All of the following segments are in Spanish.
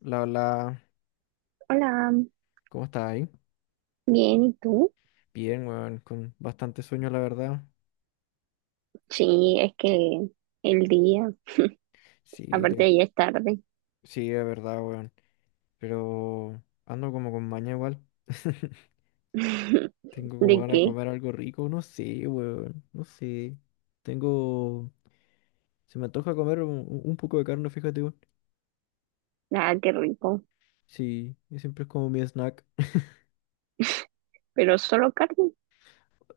La, la, Hola, ¿Cómo estás ahí? bien, ¿y tú? Bien, weón, con bastante sueño, la verdad. Sí, es que el día, Sí, aparte ya es tarde. sí, es verdad, weón. Pero ando como con maña igual. Tengo como ¿De ganas de qué? comer algo rico, no sé, weón, no sé. Tengo, Se me antoja comer un poco de carne, fíjate, weón. Ah, qué rico. Sí, y siempre es como mi snack. Pero solo carne.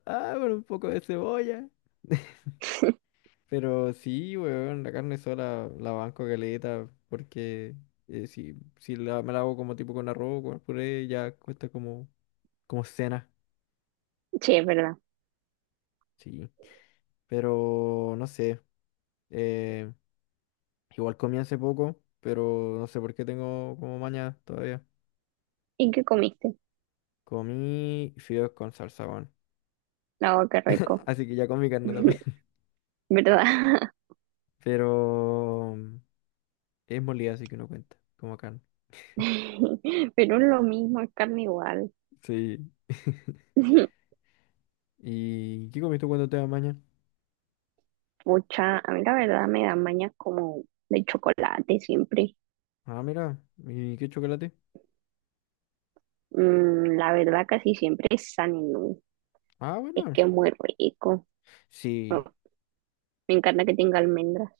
Ah, pero un poco de cebolla. Pero sí, weón, la carne sola la banco caleta, porque si me la hago como tipo con arroz, con puré, ya cuesta como cena, Sí, es verdad. sí. Pero no sé, eh, igual comí hace poco, pero no sé por qué tengo como maña todavía. ¿Y qué comiste? Comí fideos con salsa, weón. Ah, qué rico. Así que ya comí carne también. ¿Verdad? Pero es molida, así que no cuenta, como carne. Pero es lo mismo, es carne igual. Sí. ¿Y qué comiste cuando te da maña? Pucha, a mí la verdad me dan mañas como de chocolate siempre. Ah, mira, ¿y qué chocolate? La verdad casi siempre es San Inú. Ah, Es que bueno. es muy rico. Oh, Sí, me encanta que tenga almendras.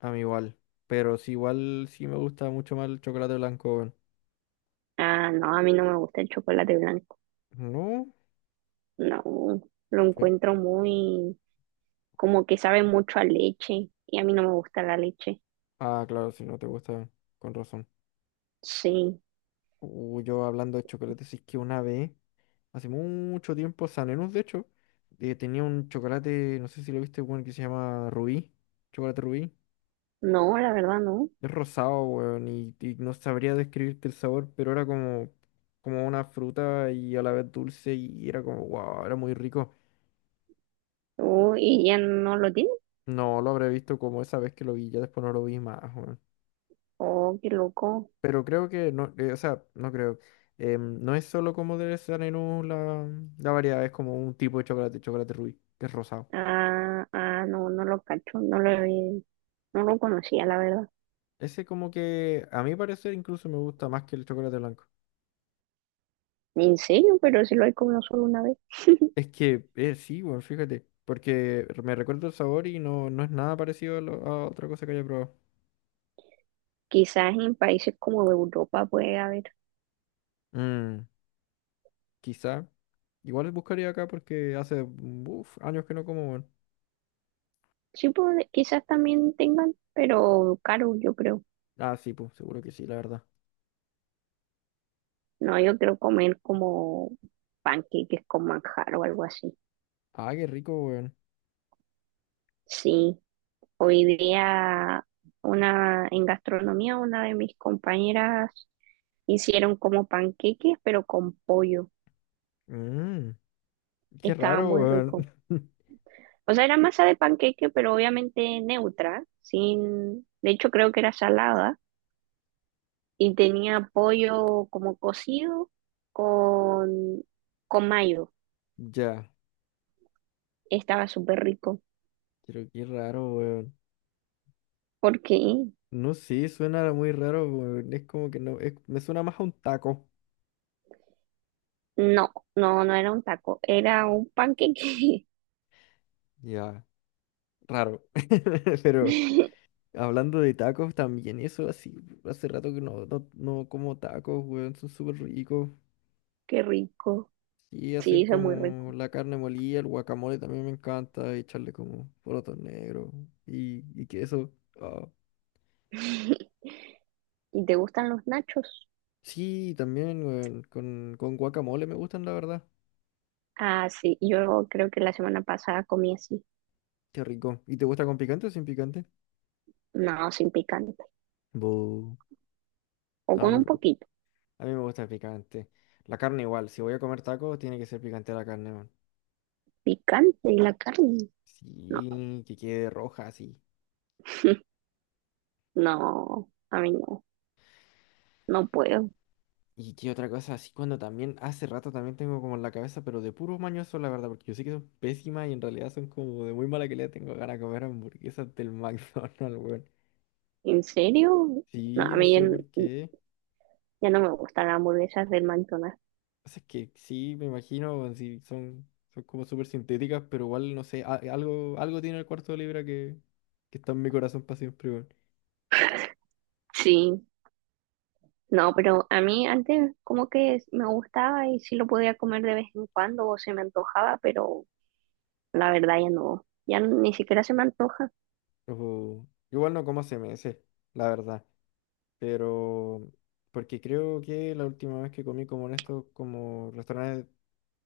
a mí igual. Pero sí, igual sí me gusta mucho más el chocolate blanco, weón. Ah, no, a mí no me gusta el chocolate blanco. No. No, lo pero- encuentro muy, como que sabe mucho a leche y a mí no me gusta la leche. Ah, claro, si no te gusta, con razón. Sí, Yo hablando de chocolate, sí que una vez, hace mucho tiempo, San Enús, de hecho, tenía un chocolate, no sé si lo viste, weón, que se llama Rubí. Chocolate Rubí. no, la verdad no. Es rosado, weón, y no sabría describirte el sabor, pero era como una fruta y a la vez dulce y era como, wow, era muy rico. Oh, ¿y ya no lo tiene? No lo habré visto como esa vez que lo vi, ya después no lo vi más, weón. Oh, qué loco. Pero creo que no, o sea, no creo. No es solo como de Sanenú la variedad, es como un tipo de chocolate, chocolate rubí, que es rosado. Ah, ah, no, no lo cacho, no lo, no lo conocía, la verdad. Ese como que a mi parecer incluso me gusta más que el chocolate blanco. En serio, pero sí lo he comido solo una vez. Es que sí, weón, fíjate, porque me recuerdo el sabor y no es nada parecido a otra cosa que haya probado. Quizás en países como de Europa puede haber. Mm, Quizá. Igual buscaría acá porque hace uf, años que no como, weón. Sí, puede, quizás también tengan, pero caro, yo creo. Ah, sí, pues, seguro que sí, la verdad. No, yo quiero comer como panqueques con manjar o algo así. Ah, qué rico, weón. Sí, hoy día una en gastronomía una de mis compañeras hicieron como panqueques pero con pollo. Mm, Qué Estaba raro, muy rico. weón. O sea, era masa de panqueque, pero obviamente neutra, sin, de hecho creo que era salada y tenía pollo como cocido con con mayo. Ya, Estaba súper rico. pero qué raro, weón. ¿Por qué? No sé, suena muy raro, weón. Es como que no, me suena más a un taco. No, no, no era un taco, era un panqueque. Ya, raro. Pero hablando de tacos también, eso así, hace rato que no como tacos, weón. Son súper ricos. Qué rico. Y Sí, hacer eso es muy rico. como la carne molida, el guacamole también me encanta. Y echarle como porotos negros y queso. Ah. ¿Y te gustan los nachos? Sí, también, weón. Con guacamole me gustan, la verdad. Ah, sí, yo creo que la semana pasada comí así. Qué rico. ¿Y te gusta con picante o sin picante? No, sin picante. Bu. O No, a con mí, un poquito. a mí me gusta el picante. La carne igual. Si voy a comer tacos, tiene que ser picante la carne, man. Picante y la carne. No, Sí, que quede roja así. no, a mí no, no puedo. ¿Y qué otra cosa? Así cuando también, hace rato también tengo como en la cabeza, pero de puros mañoso, la verdad, porque yo sé que son pésimas y en realidad son como de muy mala calidad. Tengo ganas de comer hamburguesas del McDonald's, weón. ¿En serio? No, Sí, a no mí ya, sé por qué. ya no me gustan las hamburguesas del McDonald's. Pasa. Es que sí, me imagino, si son como súper sintéticas, pero igual, no sé, algo tiene el cuarto de libra que está en mi corazón para siempre, weón. Sí, no, pero a mí antes como que me gustaba y sí lo podía comer de vez en cuando o se me antojaba, pero la verdad ya no, ya ni siquiera se me antoja. Ojo, igual no como CMS, la verdad, pero porque creo que la última vez que comí como en estos como restaurantes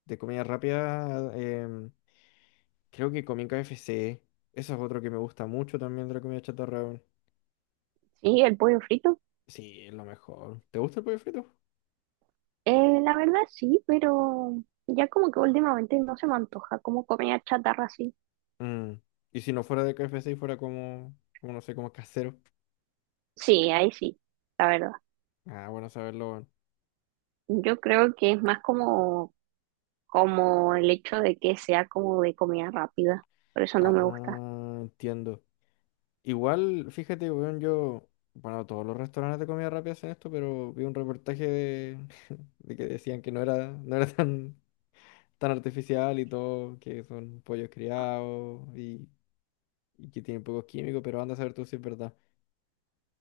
de comida rápida, creo que comí en KFC. Eso es otro que me gusta mucho también de la comida chatarra, weón. Sí, el pollo frito, Sí, es lo mejor. ¿Te gusta el pollo frito? La verdad sí, pero ya como que últimamente no se me antoja como comida chatarra así. Mm. Y si no fuera de KFC y fuera como no sé, como casero. Sí, ahí sí, la verdad. Ah, bueno saberlo, weón. Yo creo que es más como, como el hecho de que sea como de comida rápida, por eso no Ah, me gusta. ah, entiendo. Igual, fíjate, weón, yo. Bueno, todos los restaurantes de comida rápida hacen esto, pero vi un reportaje de, de que decían que no era tan artificial y todo, que son pollos criados y que tienen pocos químicos, pero anda a saber tú si es verdad.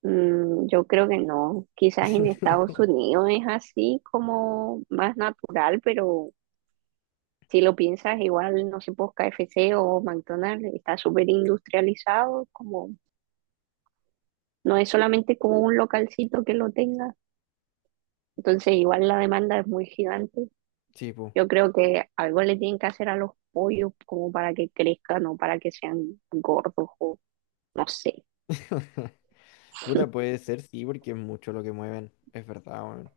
Yo creo que no. Quizás en Estados Unidos es así como más natural, pero si lo piensas, igual, no sé, pues KFC o McDonald's está súper industrializado, como no es solamente como un localcito que lo tenga. Entonces, igual la demanda es muy gigante. Sí, po. Yo creo que algo le tienen que hacer a los pollos como para que crezcan o para que sean gordos o no sé. Puta, puede ser, sí, porque es mucho lo que mueven. Es verdad, weón.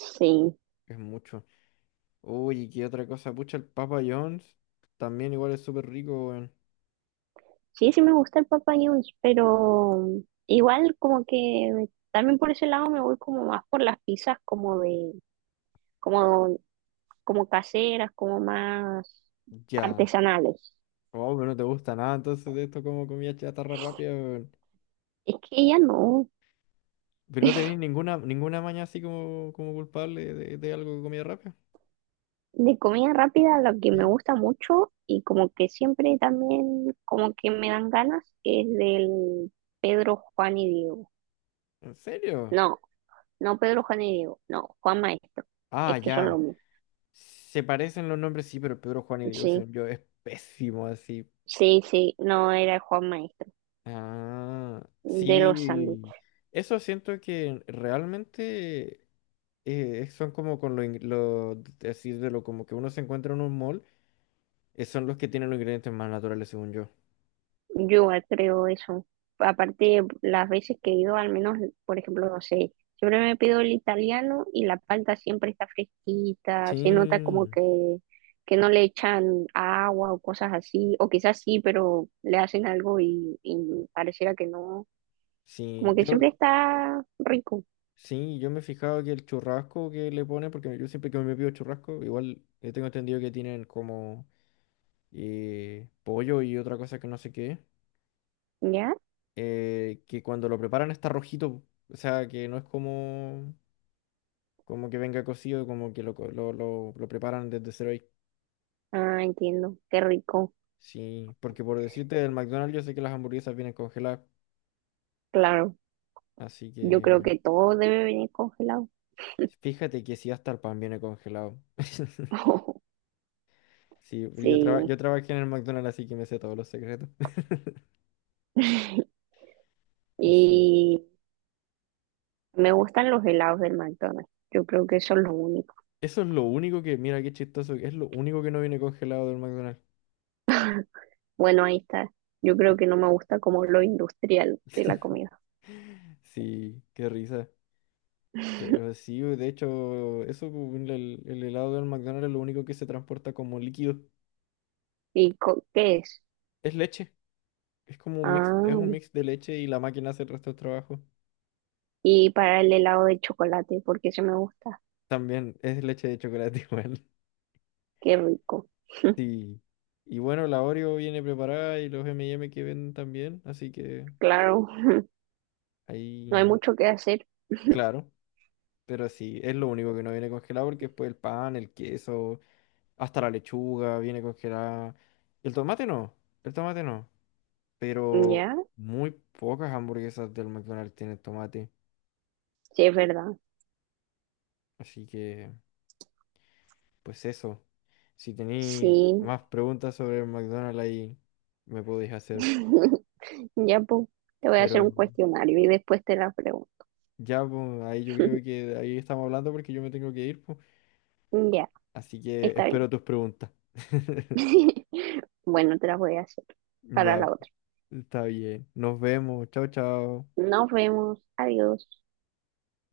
Sí. Es mucho. Uy, ¿y qué otra cosa? Pucha, el Papa John's también igual es súper rico, weón. Sí, sí me gusta el Papa John's, pero igual como que también por ese lado me voy como más por las pizzas como de, como, como caseras, como más Ya. artesanales. Oh, pero no te gusta nada entonces de esto como comida chatarra rápida, weón. Es que ya no, Pero no tenéis ninguna maña así como culpable de algo de comida rápida. de comida rápida lo que me ¿Sí? gusta mucho y como que siempre también como que me dan ganas es del Pedro, Juan y Diego. ¿En serio? No, no Pedro, Juan y Diego, no, Juan Maestro. Es Ah, que son lo ya. mismo. Se parecen los nombres, sí, pero Pedro Juan y Diego, Sí, según yo, es pésimo así. sí, sí, no era Juan Maestro. Ah, De los sándwiches. sí. Eso siento que realmente. Son como con así de lo como que uno se encuentra en un mall, son los que tienen los ingredientes más naturales, según yo. Yo igual creo eso. Aparte, las veces que he ido, al menos, por ejemplo, no sé, siempre me pido el italiano y la palta siempre está fresquita, se nota como Sí, que no le echan agua o cosas así, o quizás sí, pero le hacen algo y pareciera que no, sí, como que yo, siempre está rico, sí, yo me he fijado que el churrasco que le ponen, porque yo siempre que me pido churrasco, igual tengo entendido que tienen como pollo y otra cosa que no sé qué, ¿ya? Que cuando lo preparan está rojito, o sea, que no es como que venga cocido, como que lo, co- lo preparan desde cero ahí. Ah, entiendo, qué rico, Sí, porque por decirte del McDonald's, yo sé que las hamburguesas vienen congeladas. claro. Así Yo creo que que todo debe venir congelado. fíjate que si hasta el pan viene congelado. Sí, pero yo, traba- Sí, yo trabajé en el McDonald's, así que me sé todos los secretos. Y sí, y me gustan los helados del McDonald's. Yo creo que eso es lo único. eso es lo único que, mira qué chistoso, es lo único que no viene congelado del McDonald's. Bueno, ahí está. Yo creo que no me gusta como lo industrial de la comida. Sí, qué risa. Pero sí, de hecho, eso, el helado del McDonald's es lo único que se transporta como líquido. ¿Y co- qué es? Es leche. Es como un mix, es un Ah, mix de leche y la máquina hace el resto del trabajo. y para el helado de chocolate, porque ese me gusta. También es leche de chocolate igual. Qué rico. Sí. Y bueno, la Oreo viene preparada y los M&M que venden también, así que Claro, no hay ahí, mucho que hacer. claro, pero sí, es lo único que no viene congelado porque después el pan, el queso, hasta la lechuga viene congelada. El tomate no, el tomate no, pero Ya, muy pocas hamburguesas del McDonald's tienen tomate, sí, es verdad. así que pues eso. Si tenéis Sí. más preguntas sobre el McDonald's ahí me podéis hacer, Ya, pues, te voy a hacer pero un cuestionario y después te la pregunto. ya, pues, ahí yo creo que ahí estamos hablando porque yo me tengo que ir, pues. Ya, Así que está bien. espero tus preguntas. Bueno, te la voy a hacer para Ya, la otra. está bien. Nos vemos. Chao, chao. Nos vemos. Adiós.